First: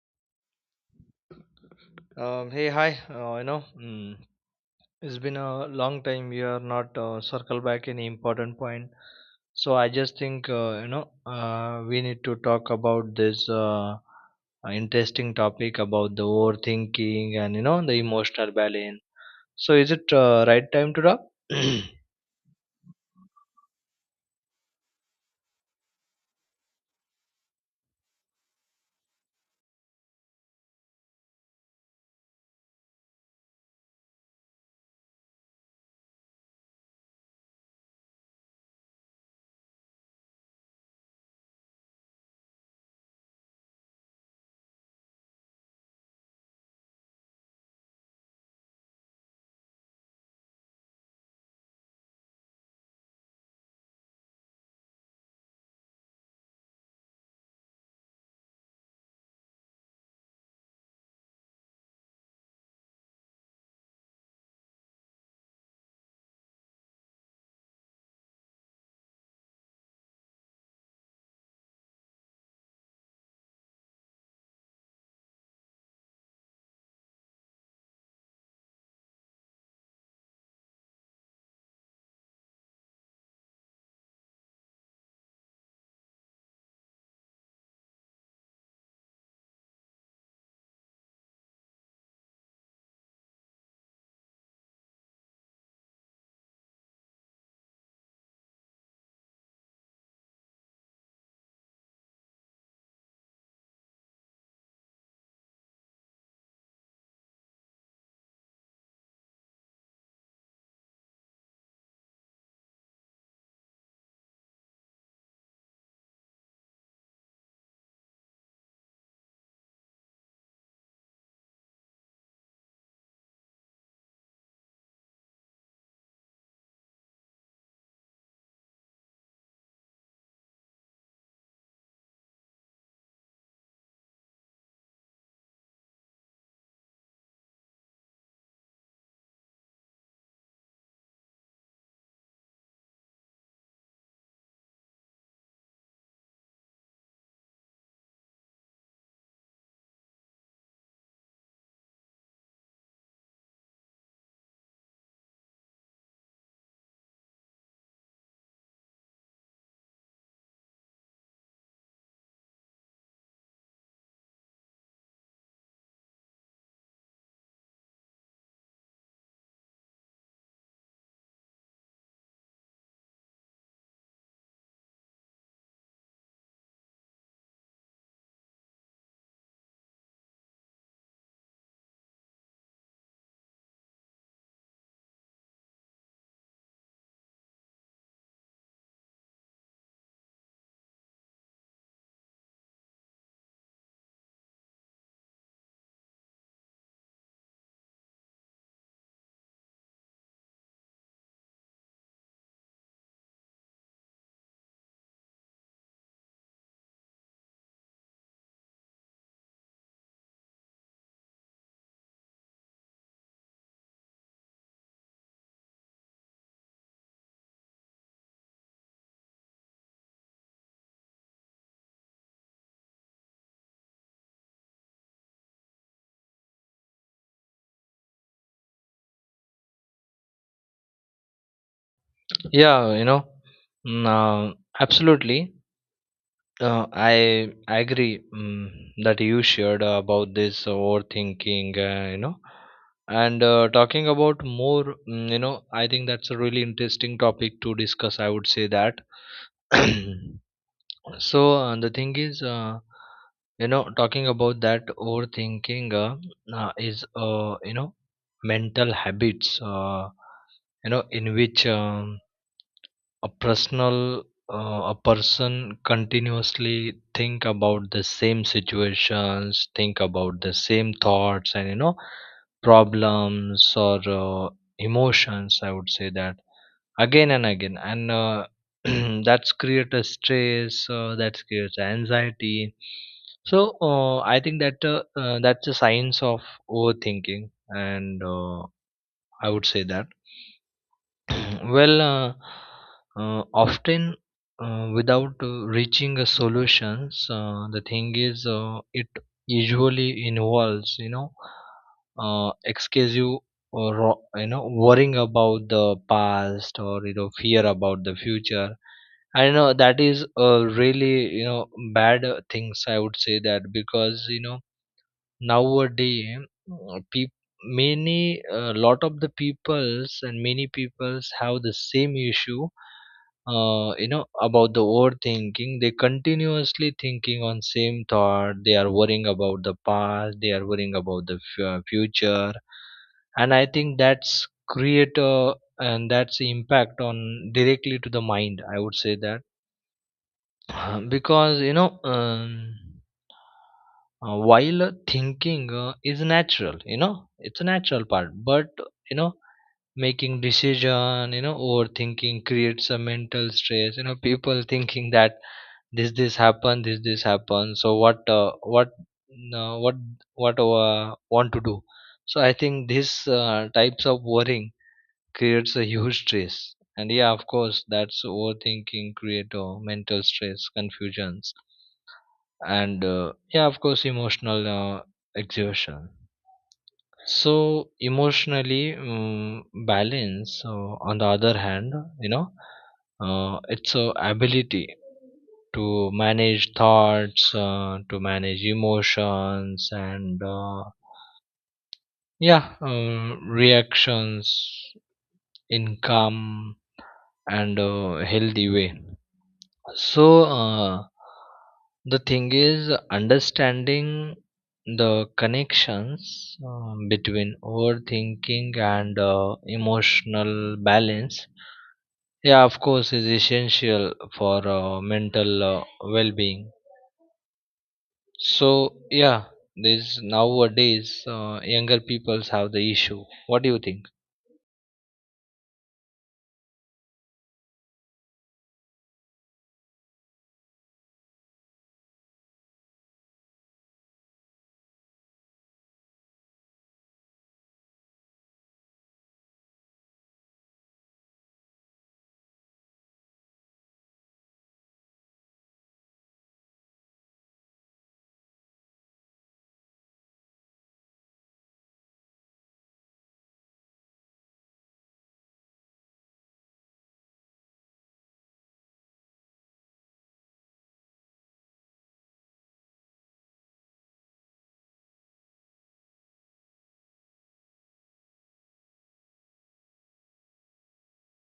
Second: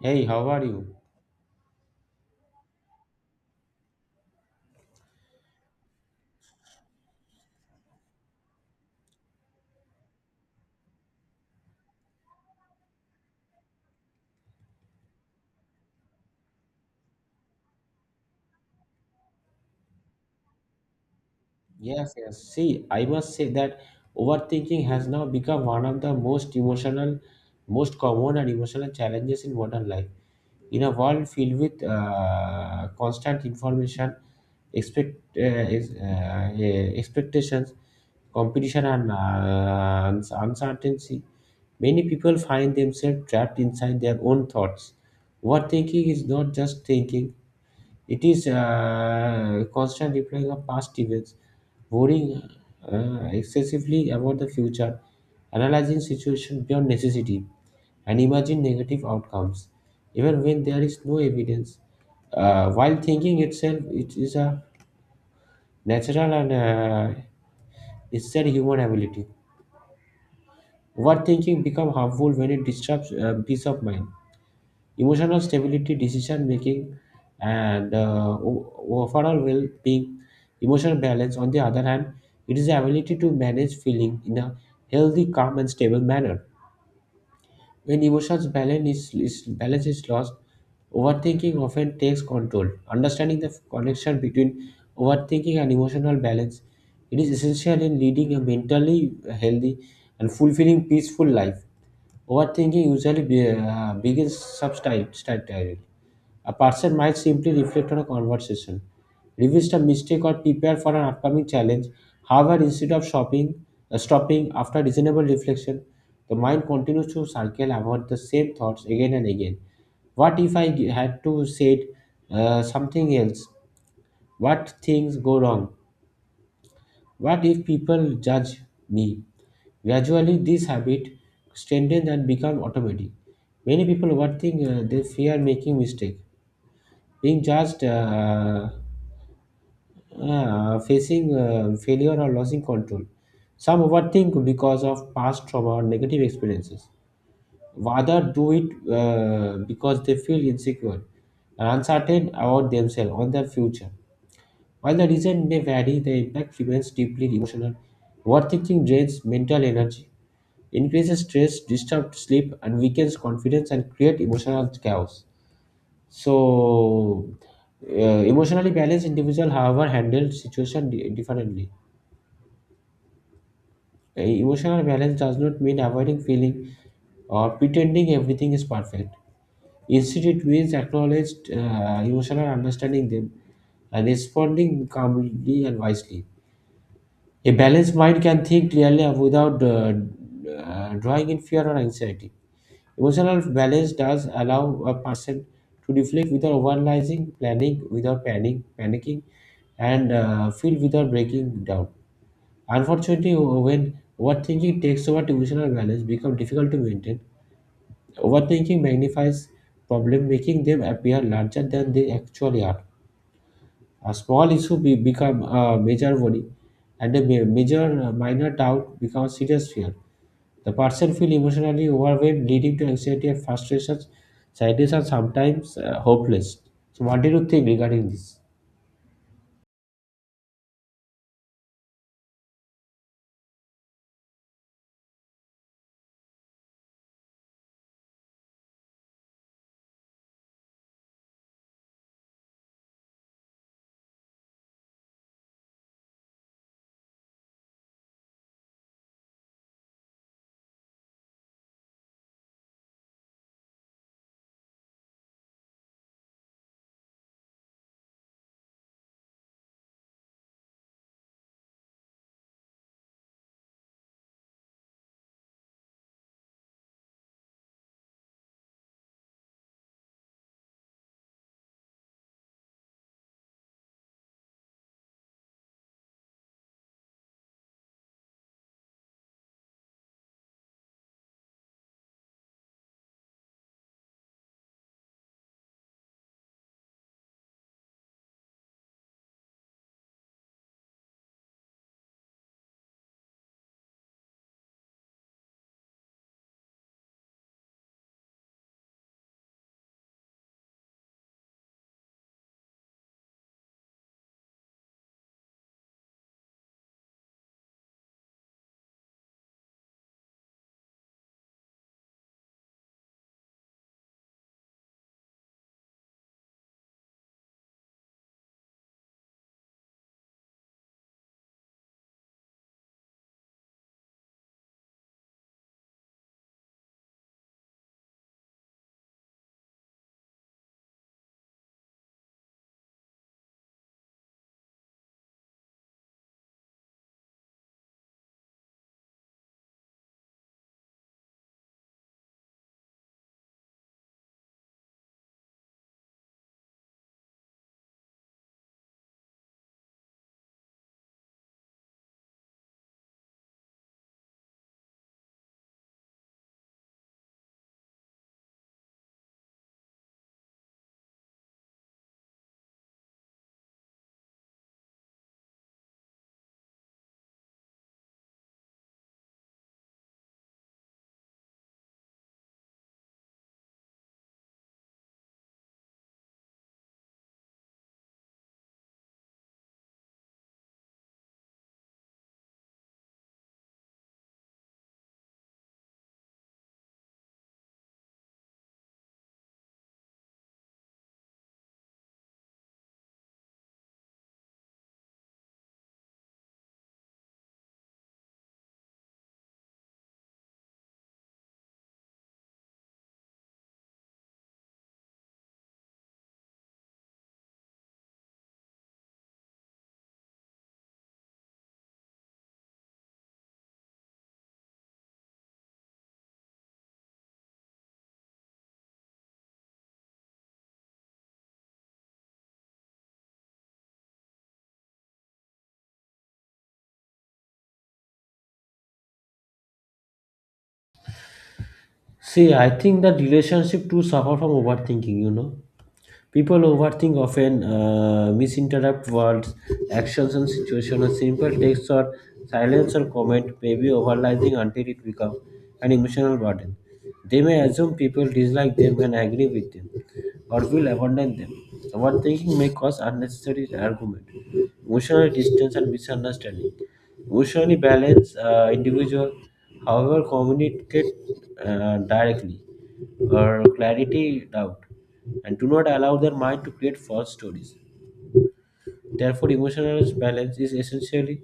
Hey, how are you? Hey, hi. It's been a long time we are not circle back any important point. So I just think we need to talk about this interesting topic about the overthinking and you know the emotional balance. So is it right time to talk? Yes, yes. See, I must say that overthinking has now become one of the most emotional, most common and emotional challenges in modern life. In a world filled with constant information, expectations, competition, and uncertainty, many people find themselves trapped inside their own thoughts. Overthinking is not just thinking; it is constant replaying of past events, worrying excessively about the future, analyzing situations beyond necessity, and imagine negative outcomes, even when there is no evidence. While thinking itself, it is a natural and necessary human ability. Overthinking becomes harmful when it disrupts peace of mind, emotional stability, decision making, and overall well being. Emotional balance, on the other hand, it is the ability to manage feeling in a healthy, calm, and stable manner. When emotions balance is balance is lost, overthinking often takes control. Understanding the connection between overthinking and emotional balance, it is essential in leading a mentally healthy and fulfilling, peaceful life. Overthinking usually begins substantially. A person might simply reflect on a conversation, revisit a mistake, or prepare for an upcoming challenge. However, instead of stopping after reasonable reflection, the mind continues to circle about the same thoughts again and again. What if I had to say something else? What things go wrong? What if people judge me? Gradually, this habit strengthens and becomes automatic. Many people, one thing they fear making mistake, being judged. Yeah, facing failure or losing control. Some overthink because of past trauma or negative experiences. Rather do it because they feel insecure and uncertain about themselves or their future. While the reason may vary, the impact remains deeply emotional. Overthinking drains mental energy, increases stress, disturbs sleep, and weakens confidence and create emotional chaos. So, emotionally balanced individual, however, handle differently. Emotional balance does not mean avoiding feeling or pretending everything is perfect. Instead, it means acknowledged emotional understanding them and responding calmly and wisely. A balanced mind can think clearly without drawing in fear or anxiety. Emotional balance does allow a person to reflect without overanalyzing, planning without panicking, and feel without breaking down. Unfortunately, when overthinking takes over, emotional balance becomes difficult to maintain. Overthinking magnifies problems, making them appear larger than they actually are. A small become a major worry, and a ma- major minor doubt becomes serious fear. The person feels emotionally overwhelmed, leading to anxiety and frustrations, sadness, and sometimes hopeless. So, what do you think regarding this? Yeah, mm, uh, absolutely. I agree that you shared about this overthinking, and talking about more, you know, I think that's a really interesting topic to discuss. I would say that. So the thing is, you know, talking about that overthinking is, you know, mental habits, you know, in which. A personal a person continuously think about the same situations think about the same thoughts and you know problems or emotions I would say that again and again and that's create a stress that creates anxiety so I think that that's a science of overthinking and I would say that well, often without reaching a solutions, the thing is, it usually involves, you know, excessive or you know worrying about the past or you know fear about the future. I know that is a really you know bad things. I would say that because you know nowadays peop many a lot of the peoples and many peoples have the same issue you know about the overthinking they continuously thinking on same thought they are worrying about the past they are worrying about the future and I think that's create a and that's impact on directly to the mind I would say that. Because you know while thinking is natural you know it's a natural part but you know making decision you know overthinking creates a mental stress you know people thinking that this happened this happened so what uh, what want to do so I think this types of worrying creates a huge stress and yeah of course that's overthinking create mental stress confusions and yeah of course emotional uh, exhaustion so emotionally balance on the other hand you know it's a ability to manage thoughts to manage emotions and yeah reactions in calm and healthy way. So, the thing is understanding the connections between overthinking and emotional balance. Yeah, of course, is essential for mental well-being. So, yeah, this nowadays younger peoples have the issue. What do you think? See, I think that relationship too suffer from overthinking, you know. People overthink often, misinterpret words, actions, and situations. A simple text or silence or comment may be overlapping until it becomes an emotional burden. They may assume people dislike them and agree with them, or will abandon them. Overthinking may cause unnecessary argument, emotional distance, and misunderstanding. Emotionally balanced individual, however, communicate directly or clarity doubt and do not allow their mind to create false stories. Therefore, emotional balance is essentially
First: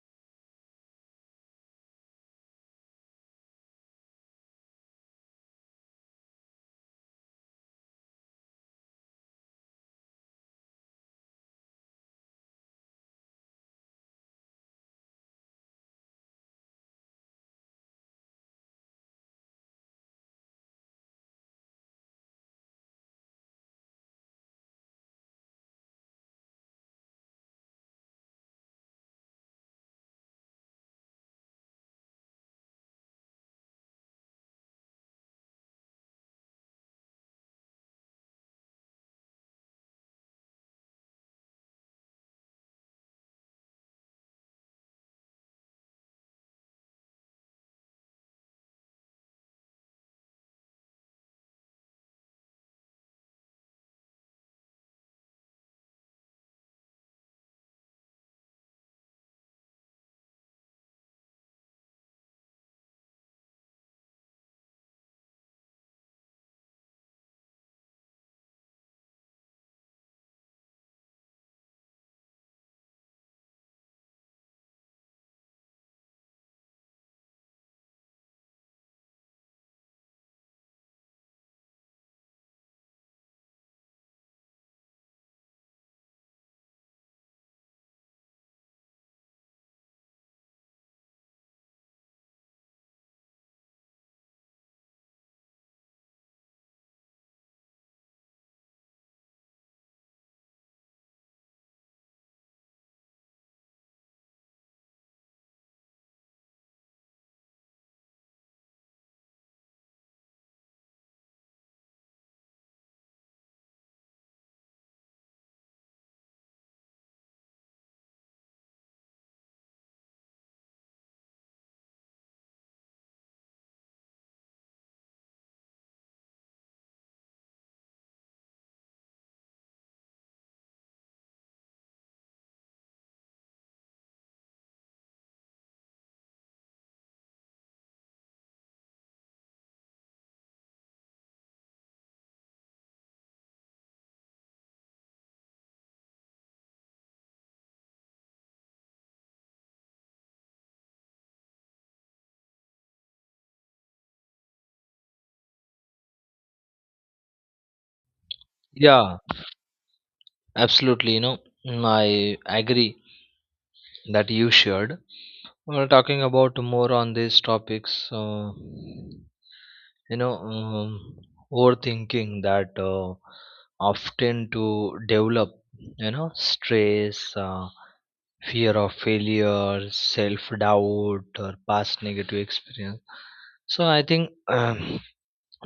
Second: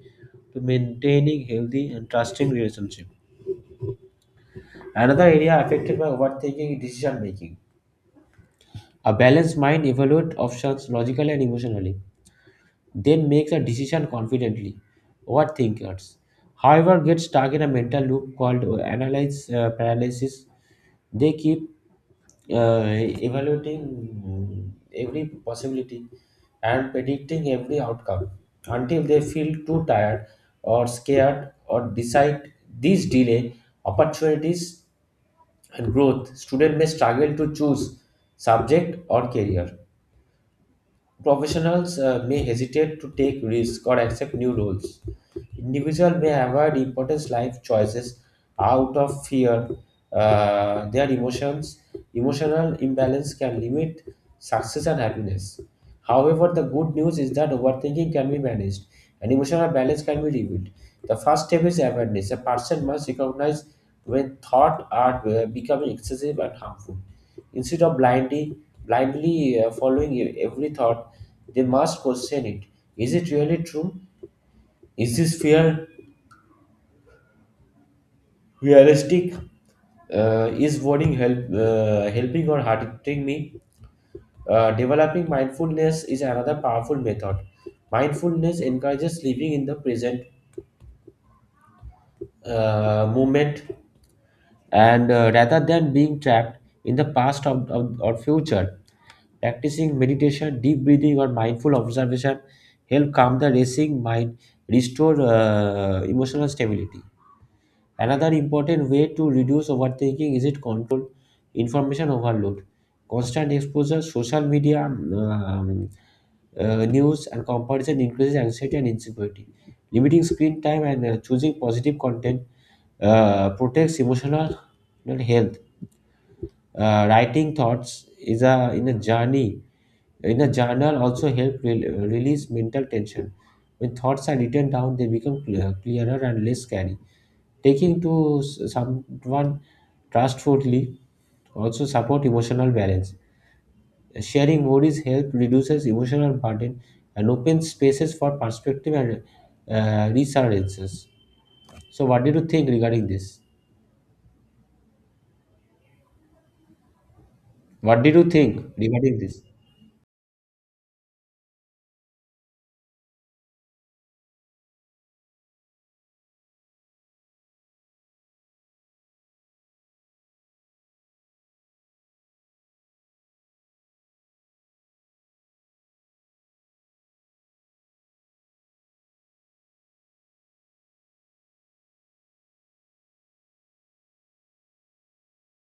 to maintaining healthy and trusting relationship. Another area affected by overthinking is decision making. A balanced mind evaluates options logically and emotionally, then makes a decision confidently. Overthinkers, however, get stuck in a mental loop called analysis paralysis. They keep uh, evaluating every possibility and predicting every outcome until they feel too tired or scared or decide. These delay opportunities and growth. Student may struggle to choose subject or career. Professionals may hesitate to take risk or accept new roles. Individual may avoid important life choices out of fear. Uh, their emotions, Emotional imbalance can limit success and happiness. However, the good news is that overthinking can be managed and emotional balance can be rebuilt. The first step is awareness. A person must recognize when thoughts are becoming excessive and harmful. Instead of blindly following every thought, they must question it. Is it really true? Is this fear realistic? Is wording helping or hurting me? Developing mindfulness is another powerful method. Mindfulness encourages living in the present moment and rather than being trapped in the past or future. Practicing meditation, deep breathing, or mindful observation help calm the racing mind, restore emotional stability. Another important way to reduce overthinking is it control information overload. Constant exposure, social media, news, and comparison increases anxiety and insecurity. Limiting screen time and choosing positive content protects emotional health. Writing thoughts is a in a journey in a journal also help release mental tension. When thoughts are written down, they become clearer and less scary. Taking to someone trustfully also support emotional balance. Sharing worries help reduces emotional burden and opens spaces for perspective and resurgences. So, what did you think regarding this? What did you think regarding Yeah, this? absolutely. You know, I agree that you shared. We're talking about more on these topics. You know, um, overthinking that often to develop. You know, stress, fear of failure, self doubt, or past negative experience. So I think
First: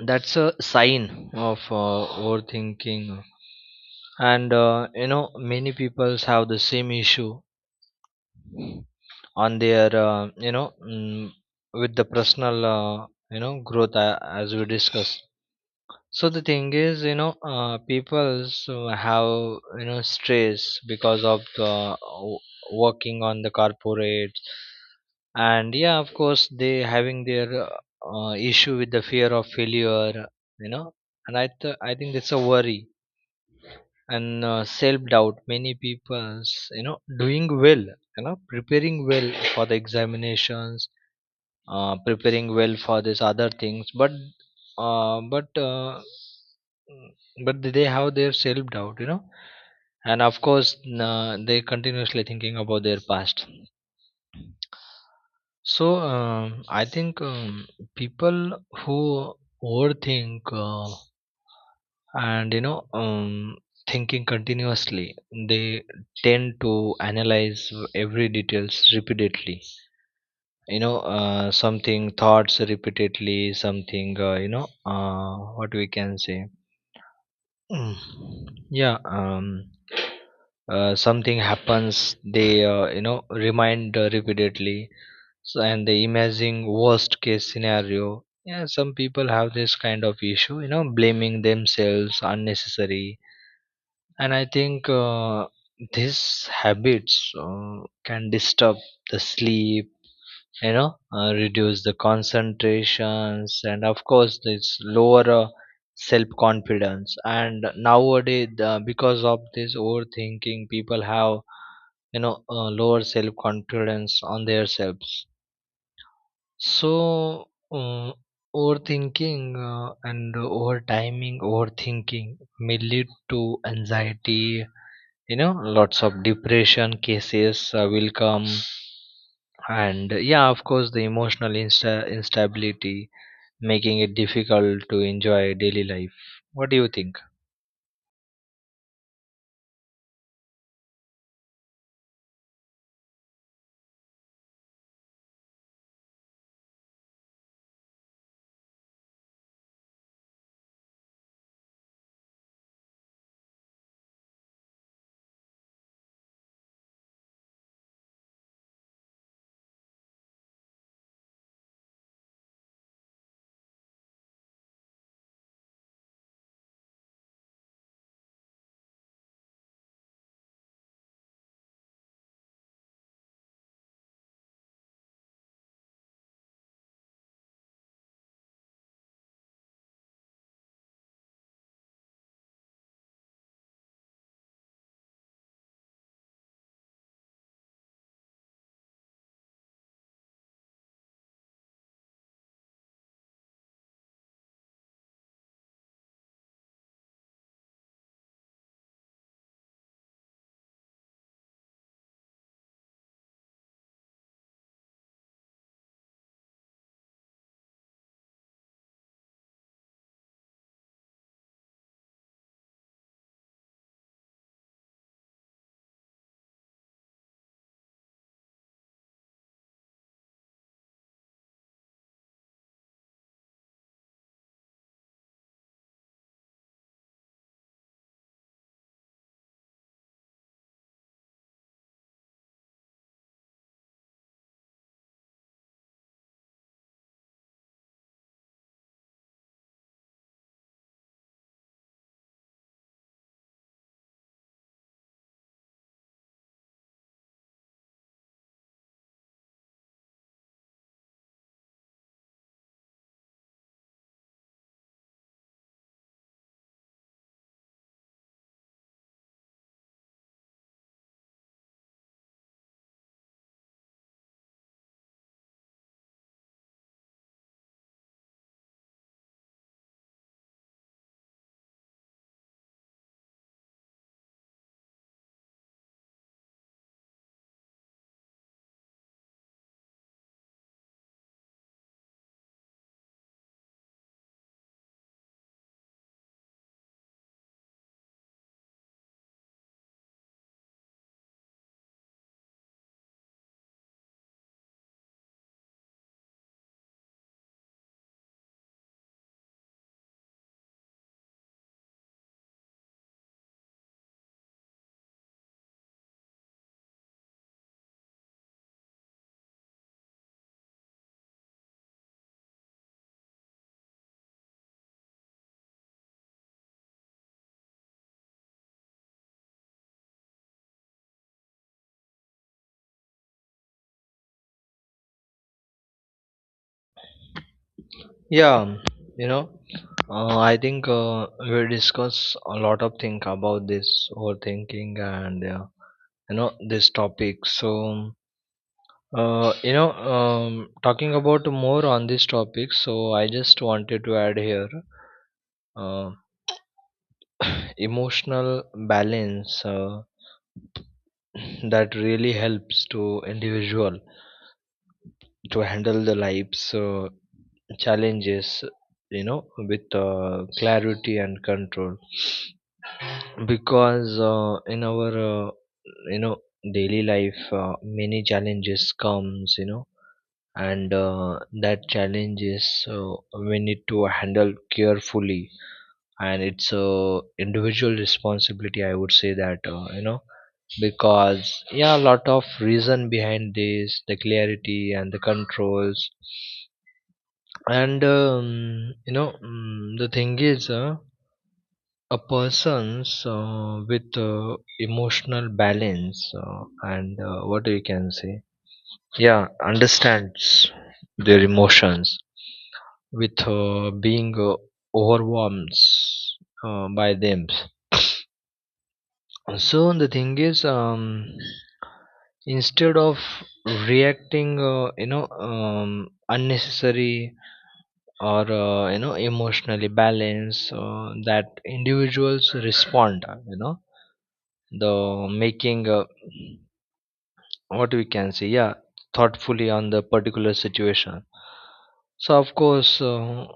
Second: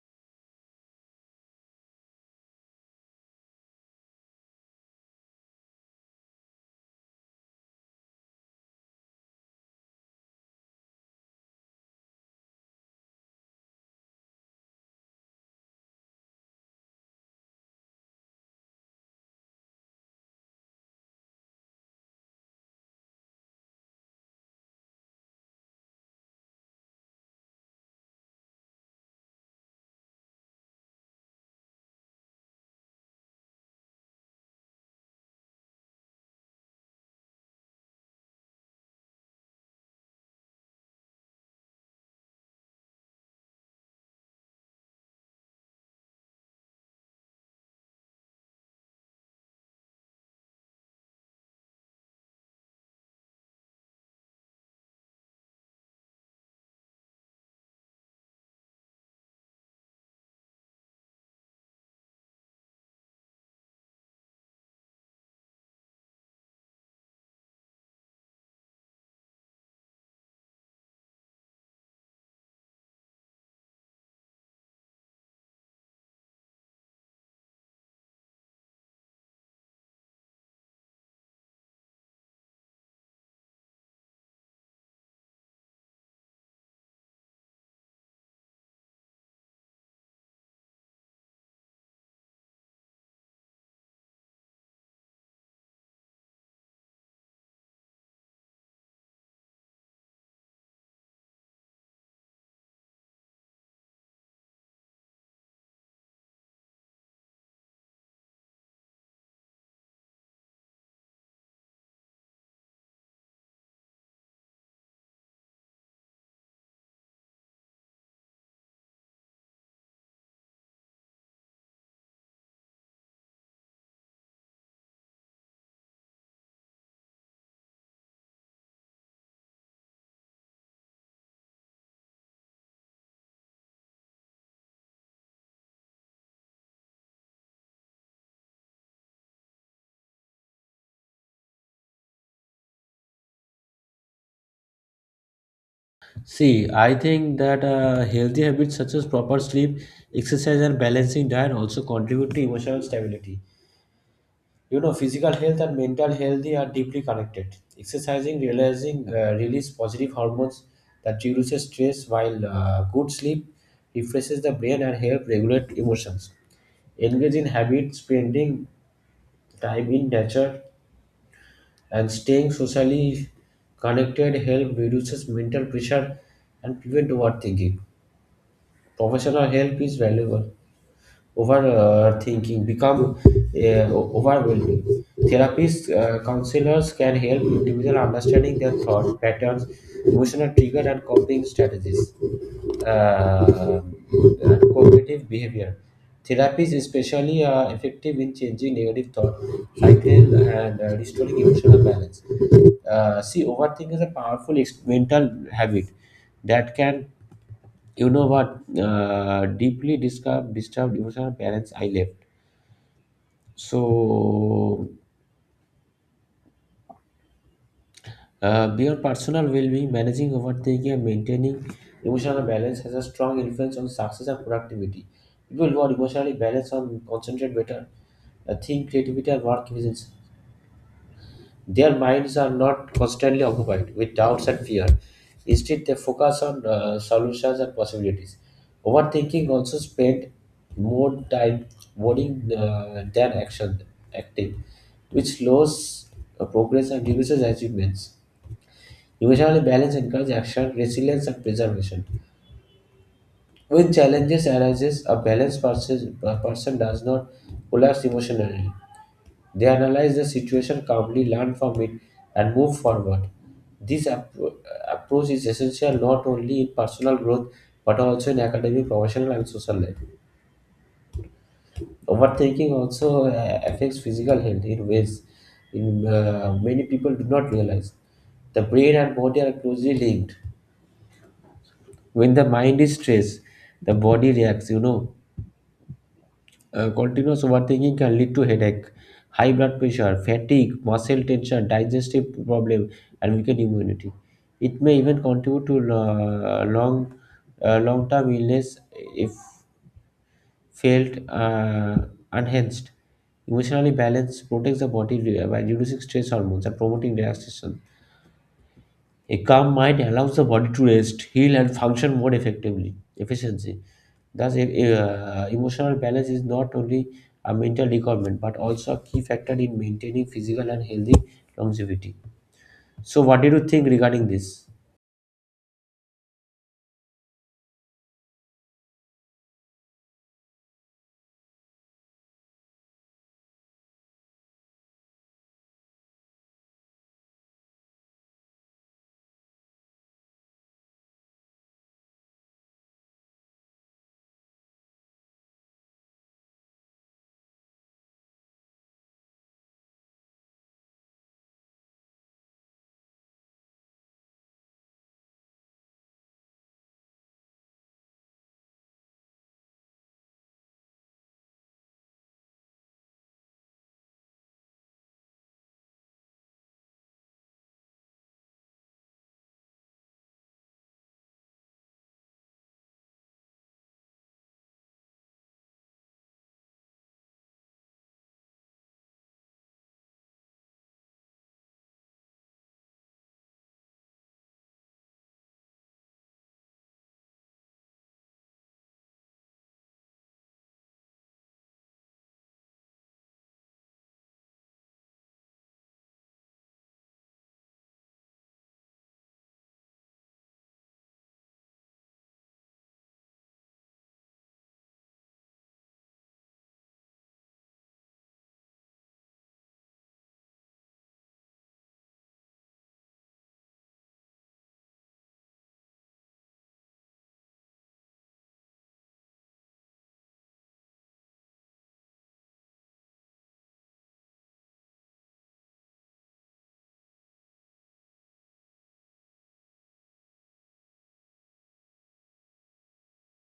that's a sign of overthinking, and you know, many people have the same issue on their with the personal you know growth as we discussed so the thing is you know people so have you know stress because of w- working on the corporate and yeah of course they having their issue with the fear of failure you know and I think it's a worry and self doubt many people's you know doing well you know preparing well for the examinations preparing well for these other things but uh, but uh, mm, but they have their self doubt you know and of course they continuously thinking about their past so I think people who overthink and you know thinking continuously they tend to analyze every details repeatedly you know something thoughts repeatedly something what we can say. Mm. yeah um something happens they you know remind repeatedly so and they imagine worst case scenario yeah some people have this kind of issue you know blaming themselves unnecessary and I think these habits can disturb the sleep you know reduce the concentrations and of course this lower self confidence and nowadays because of this overthinking people have you know lower self confidence on their selves so uh, overthinking and over timing overthinking may lead to anxiety you know lots of depression cases will come and yeah of course the emotional instability making it difficult to enjoy daily life. What do you think? See, I think that healthy habits such as proper sleep, exercise, and balancing diet also contribute to emotional stability. You know, physical health and mental health are deeply connected. Exercising, realizing, release positive hormones that reduces stress, while good sleep refreshes the brain and help regulate emotions. Engage in habits, spending time in nature, and staying socially connected help reduces mental pressure and prevent overthinking. Professional help is valuable overthinking become overwhelming. Therapists, counselors can help individuals understanding their thought patterns, emotional trigger, and coping strategies. Uh, Cognitive behavior therapies especially are effective in changing negative thought cycle and restoring emotional balance. See, overthinking is a powerful mental habit that can, you know what, deeply disturbed emotional parents I left. So beyond personal well-being, managing overthinking and maintaining emotional balance has a strong influence on success and productivity. People who are emotionally balanced and concentrate better, think creativity and work efficiency. Their minds are not constantly occupied with doubts and fear. Instead, they focus on solutions and possibilities. Overthinking also spend more time worrying than action acting, which slows progress and reduces achievements. Emotional balance encourages action, resilience, and preservation. When challenges arises, a person does not collapse emotionally. They analyze the situation calmly, learn from it, and move forward. This approach is essential not only in personal growth but also in academic, professional, and social life. Overthinking also affects physical health in ways in many people do not realize. The brain and body are closely linked. When the mind is stressed, the body reacts. You know, continuous overthinking can lead to headache, high blood pressure, fatigue, muscle tension, digestive problem, and weakened immunity. It may even contribute to long-term illness if felt unhinged. Emotionally balanced protects the body by reducing stress hormones and promoting relaxation. A calm mind allows the body to rest, heal, and function more effectively, efficiency. Thus, emotional balance is not only a mental requirement but also a key factor in maintaining physical and healthy longevity. So, what do you think regarding this? yeah um, you know I think we discuss a lot of thing about this overthinking and you know this topic so uh, you know talking about more on this topic so I just wanted to add here uh, emotional balance that really helps to individual to handle the life's challenges you know with clarity and control because in our uh, you know daily life many challenges comes you know and that challenges we need to handle carefully and it's a individual responsibility I would say that you know because yeah a lot of reason behind this the clarity and the controls and the thing is a person's with emotional balance and what we can say yeah understands their emotions with being overwhelmed by them. So the thing is, instead of reacting, unnecessary or you know emotionally balanced, that individuals respond. You know, the making what we can say, yeah, thoughtfully on the particular situation. So of course,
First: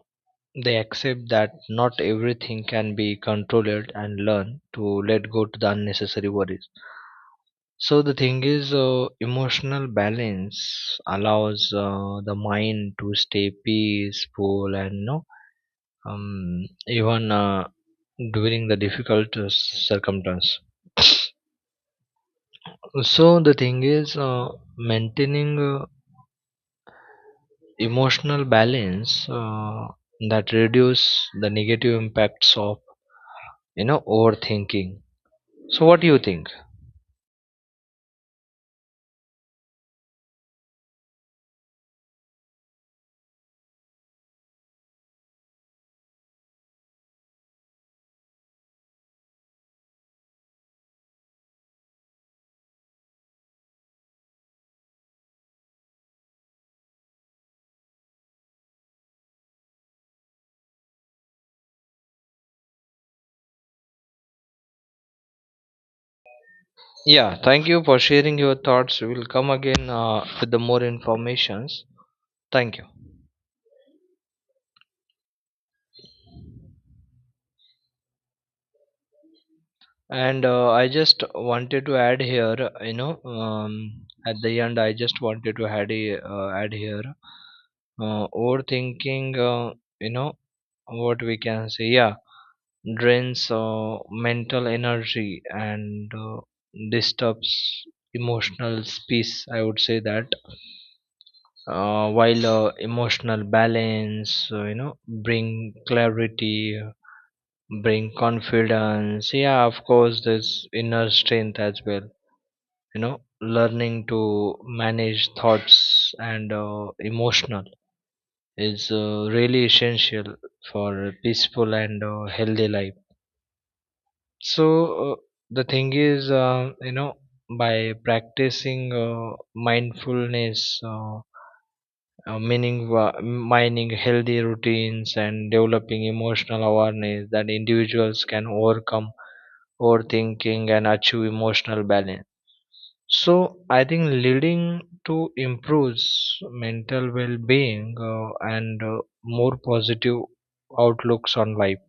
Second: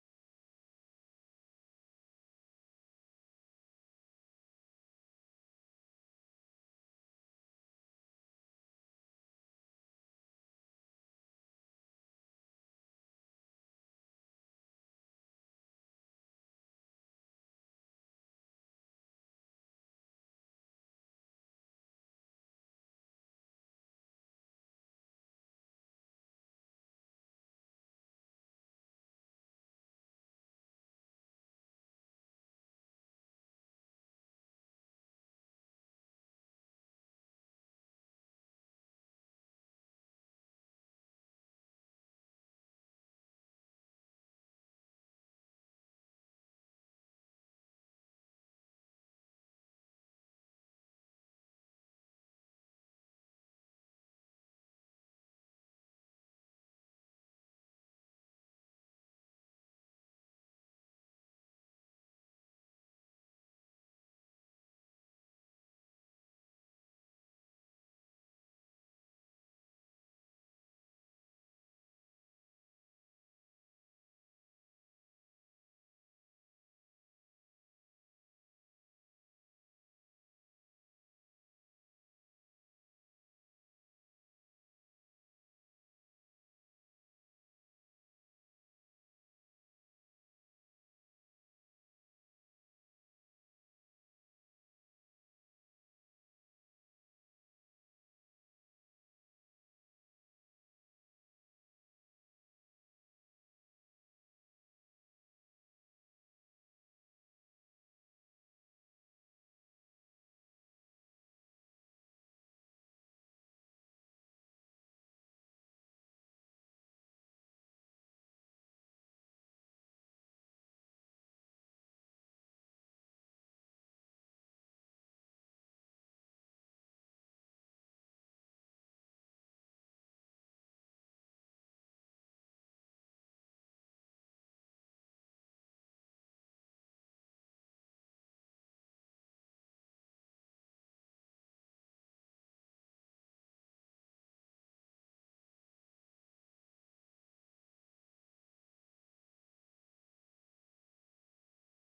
they accept that not everything can be controlled and learn to let go to the unnecessary worries so the thing is, emotional balance allows the mind to stay peaceful and no, even during the difficult circumstance. So the thing is, maintaining emotional balance that reduce the negative impacts of you know overthinking. So what do you think? Yeah, thank you for sharing your thoughts. We'll come again with the more informations. Thank you. And I just wanted to add here, at the end, I just wanted to add, add here, overthinking, you know, what we can say, yeah, drains mental energy and disturbs emotional peace. I would say that, while emotional balance, you know, bring clarity, bring confidence. Yeah, of course, there's inner strength as well you know learning to manage thoughts and emotional is really essential for a peaceful and healthy life so uh, the thing is you know by practicing mindfulness mining healthy routines and developing emotional awareness that individuals can overcome overthinking and achieve emotional balance. So I think leading to improves mental well-being and more positive outlooks on life.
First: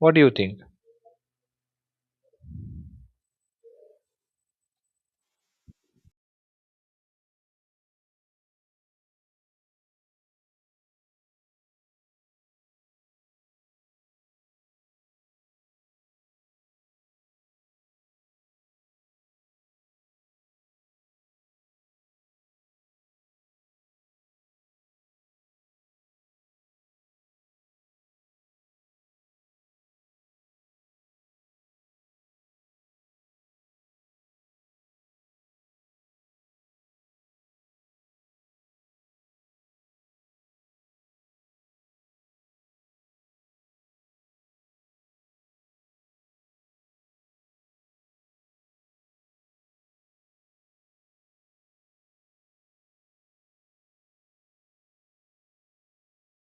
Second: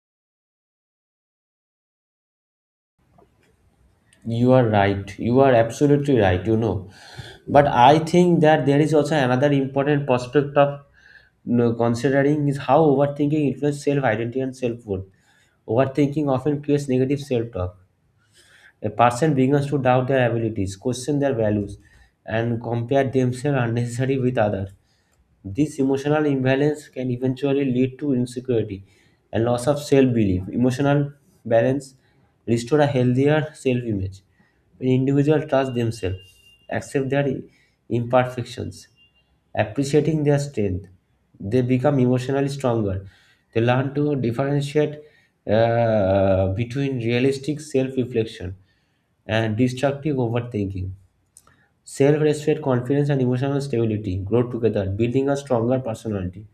What do you think? You are right. You are absolutely right. You know, but I think that there is also another important prospect of, you know, considering is how overthinking influences self-identity and self-worth. Overthinking often creates negative self-talk. A person begins to doubt their abilities, question their values, and compare themselves unnecessarily with others. This emotional imbalance can eventually lead to insecurity and loss of self belief. Emotional balance restores a healthier self image. When individuals trust themselves, accept their imperfections, appreciating their strength, they become emotionally stronger. They learn to differentiate between realistic self reflection and destructive overthinking. Self respect, confidence, and emotional stability grow together, building a stronger personality.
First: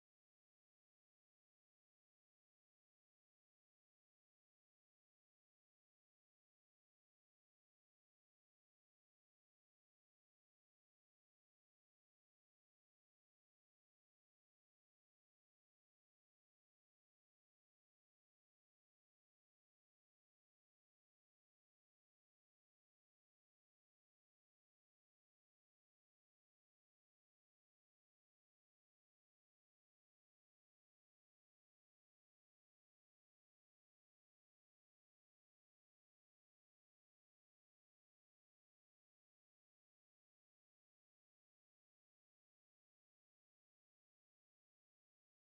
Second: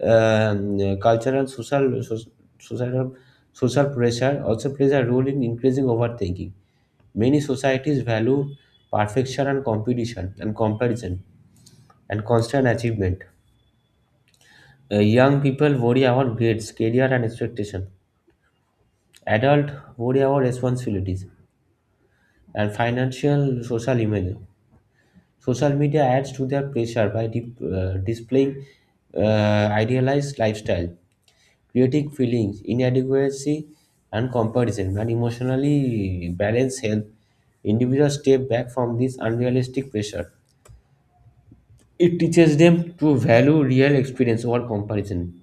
Cultural, societal, social pressure also plays a role in increasing overthinking. Many societies value perfection and competition and comparison and constant achievement. Young people worry about grades, career, and expectation. Adult worry about responsibilities and financial social image. Social media adds to their pressure by displaying idealized lifestyle, creating feelings inadequacy and comparison, and emotionally balanced health. Individuals step back from this unrealistic pressure. It teaches them to value real experience over comparison,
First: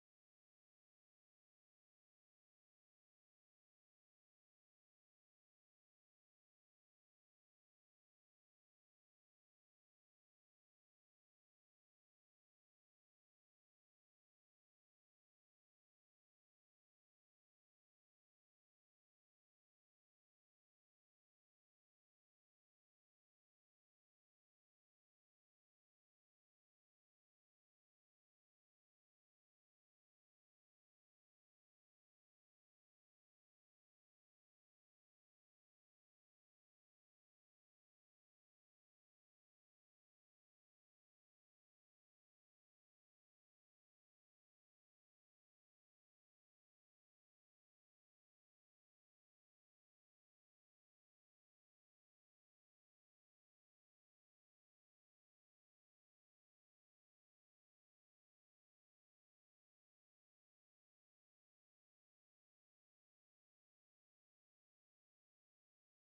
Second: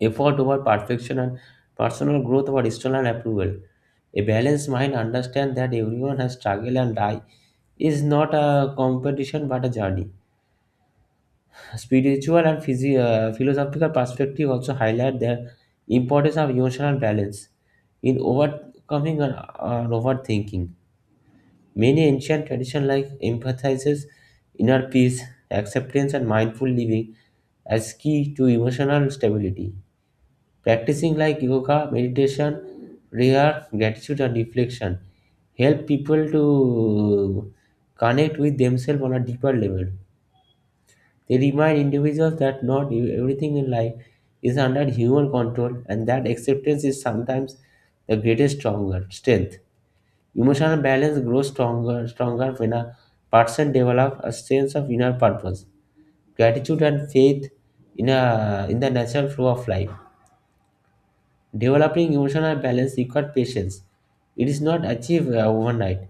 effort over perfection, and personal growth over external approval. A balanced mind understands that everyone has struggled and die is not a competition but a journey. Spiritual and philosophical perspective also highlight the importance of emotional balance in overcoming an overthinking. Many ancient traditions like emphasizes inner peace, acceptance, and mindful living as key to emotional stability. Practicing like yoga, meditation, prayer, gratitude, and reflection help people to connect with themselves on a deeper level. They remind individuals that not everything in life is under human control and that acceptance is sometimes the greatest stronger strength. Emotional balance grows stronger when a person develops a sense of inner purpose, gratitude and faith in the natural flow of life. Developing emotional balance requires patience. It is not achieved overnight.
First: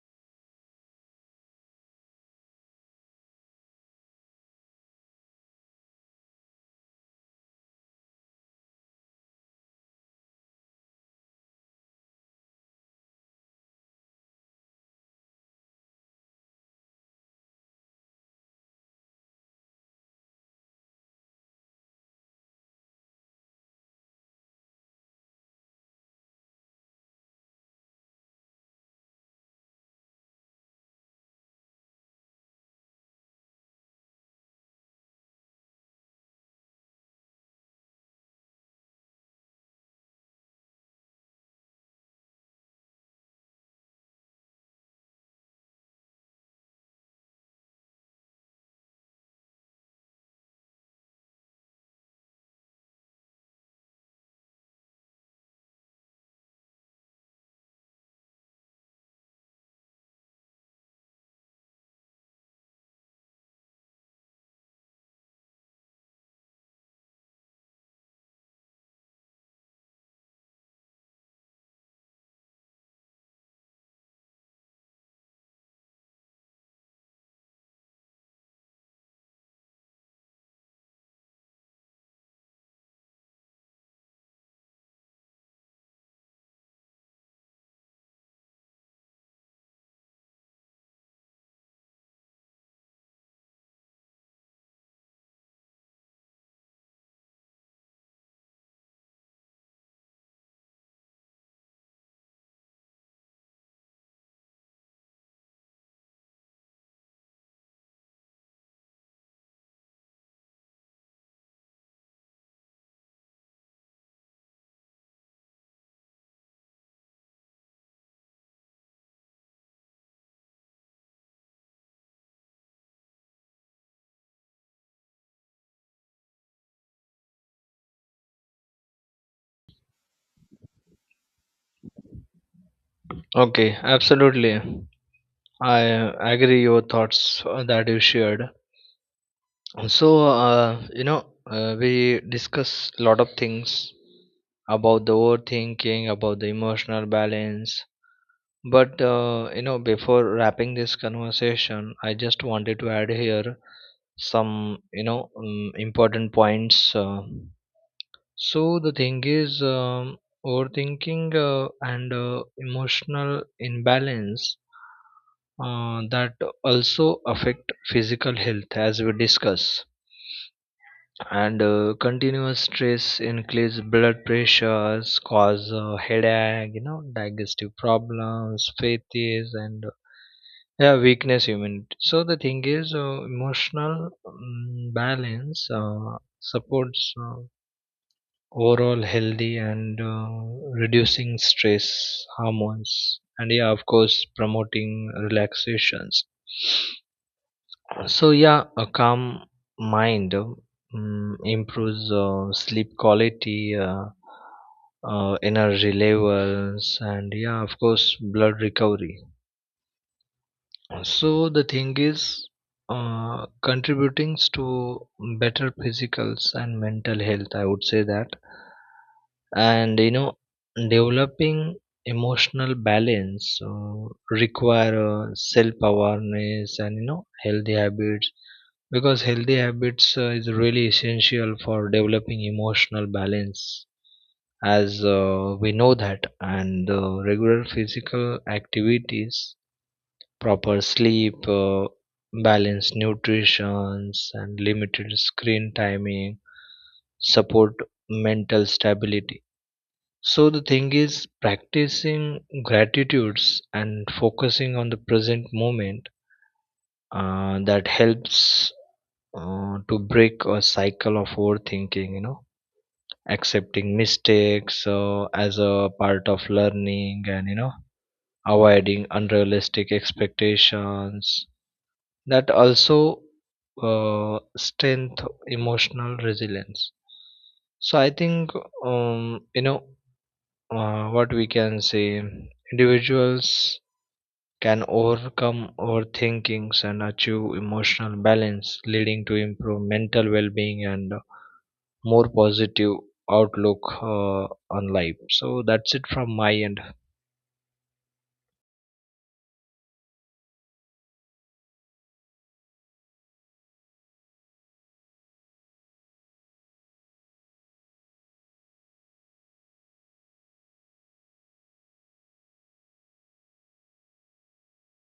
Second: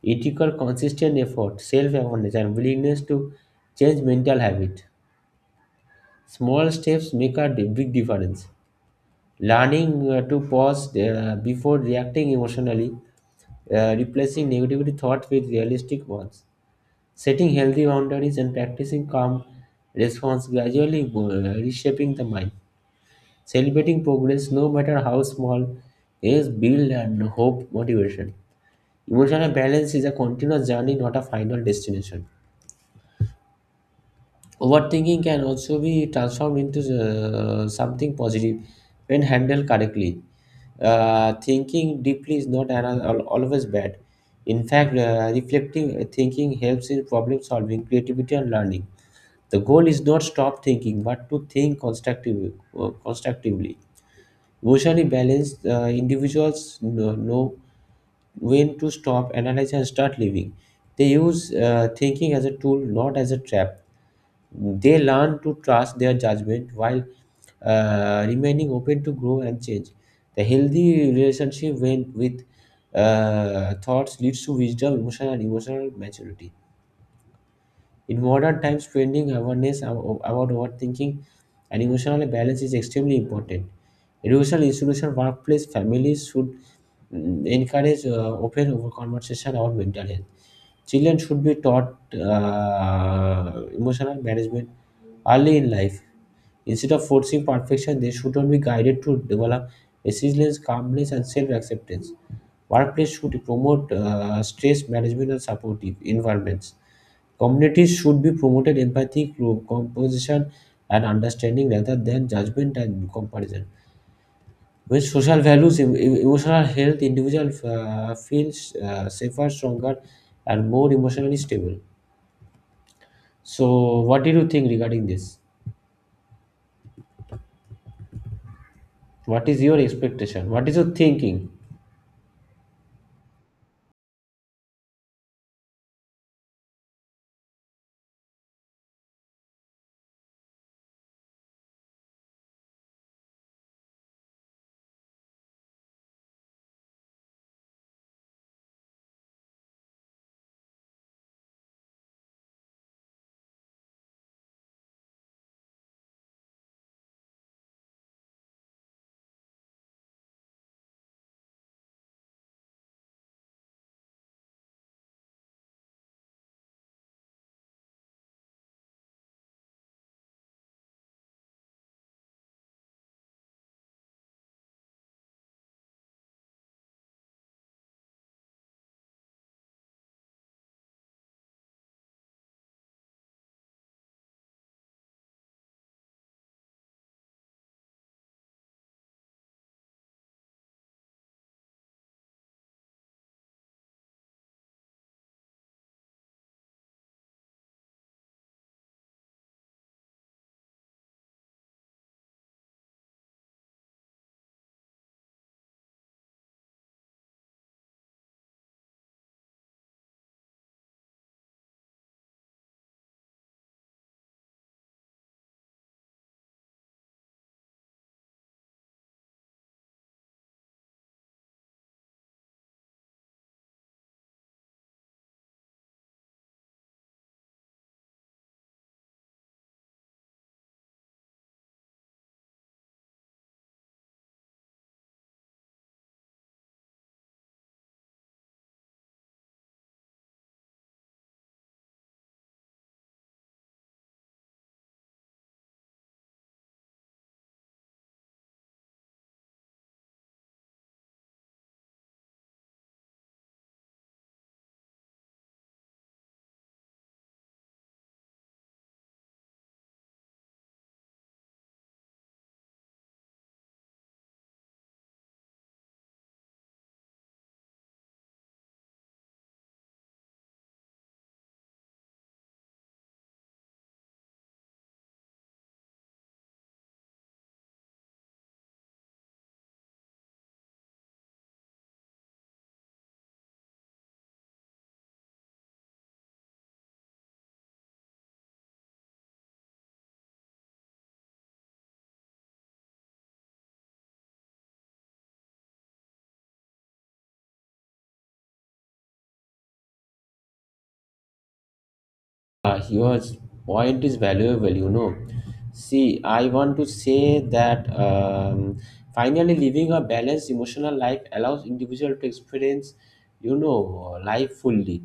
It requires consistent effort, self-awareness, and willingness to change mental habit. Small steps make a big difference. Learning to pause before reacting emotionally, replacing negativity thoughts with realistic ones, setting healthy boundaries, and practicing calm response gradually reshaping the mind. Celebrating progress, no matter how small, is build and hope motivation. Emotional balance is a continuous journey, not a final destination. Overthinking can also be transformed into something positive when handled correctly. Thinking deeply is not always bad. In fact, reflecting thinking helps in problem solving, creativity, and learning. The goal is not stop thinking, but to think constructively. Emotionally balanced individuals know when to stop, analyze, and start living. They use thinking as a tool, not as a trap. They learn to trust their judgment while remaining open to grow and change. The healthy relationship with thoughts leads to wisdom, emotion, and emotional maturity. In modern times, training awareness about overthinking and emotional balance is extremely important. Educational institution, workplace, families should encourage open over conversation about mental health. Children should be taught emotional management early in life. Instead of forcing perfection, they should be guided to develop resilience, calmness, and self acceptance. Workplace should promote stress management and supportive environments. Communities should be promoted empathy, composition, and understanding rather than judgment and comparison. When social values, emotional health, individual feels safer, stronger, and more emotionally stable. So, what do you think regarding this? What is your expectation? What is your thinking? Okay, absolutely. I agree your thoughts that you shared. So we discuss a lot of things about the overthinking, about the emotional balance, but you know, before wrapping this conversation, I just wanted to add here some important points. So the thing is, overthinking and emotional imbalance that also affect physical health, as we discuss and continuous stress increase blood pressures cause headache you know digestive problems fatigue and yeah weakness immunity so the thing is emotional balance supports overall healthy and reducing stress hormones and yeah of course promoting relaxations so yeah, a calm mind improves sleep quality, energy levels, and yeah, of course, blood recovery. So the thing is, contributing to better physicals and mental health. I would say that, and you know, developing emotional balance require self awareness and you know healthy habits because healthy habits is really essential for developing emotional balance as we know that and regular physical activities proper sleep balanced nutrition and limited screen timing support mental stability so the thing is practicing gratitudes and focusing on the present moment that helps to break a cycle of overthinking you know accepting mistakes as a part of learning and you know avoiding unrealistic expectations that also strength emotional resilience so I think um, you know what we can say individuals can overcome overthinkings and achieve emotional balance leading to improved mental well-being and more positive outlook on life so that's it from my end. Your point is valuable, you know. See, I want to say that finally living a balanced emotional life allows individual to experience, you know, life fully.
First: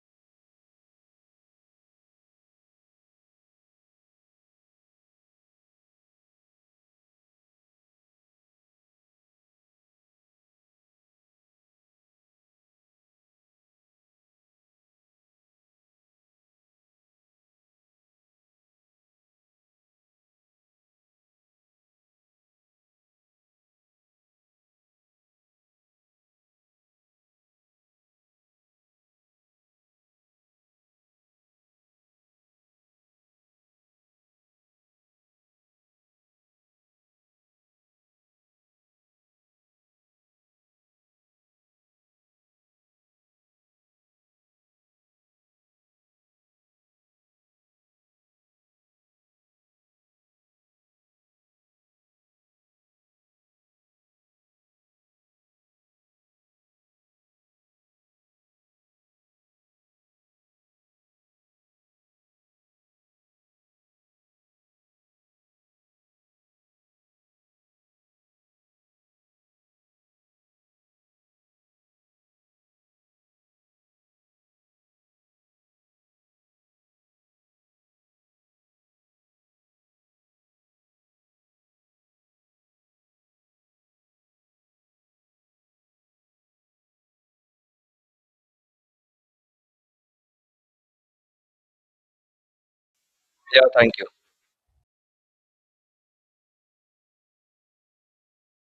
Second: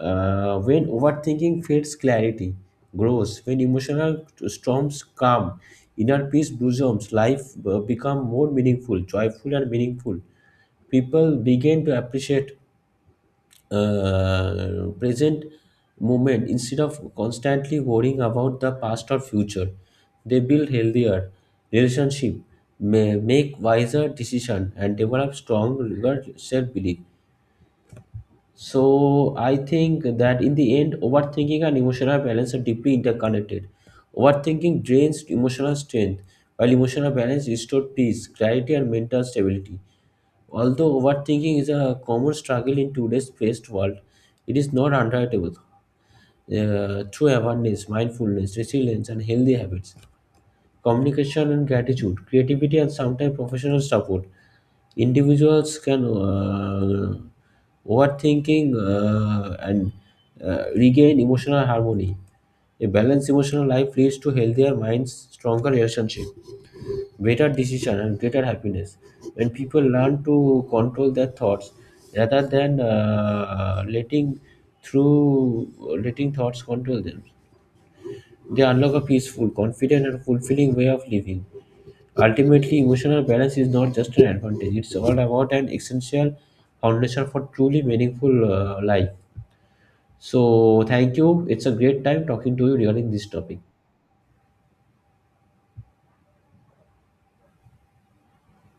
When overthinking fades, clarity grows. When emotional storms calm, inner peace blossoms. Life become more meaningful, joyful, and meaningful. People begin to appreciate present moment instead of constantly worrying about the past or future. They build healthier relationship, may make wiser decision, and develop strong self belief. So I think that in the end, overthinking and emotional balance are deeply interconnected. Overthinking drains emotional strength, while emotional balance restores peace, clarity, and mental stability. Although overthinking is a common struggle in today's fast world, it is not untraceable. Through awareness, mindfulness, resilience, and healthy habits, communication and gratitude, creativity, and sometimes professional support, individuals can overthinking and regain emotional harmony. A balanced emotional life leads to healthier minds, stronger relationship, better decision, and greater happiness. When people learn to control their thoughts rather than through letting thoughts control them, they unlock a peaceful, confident and fulfilling way of living. Ultimately, emotional balance is not just an advantage, it's all about an essential foundation for truly meaningful life. So thank you, it's a great time talking to you regarding this topic. Yeah, thank you.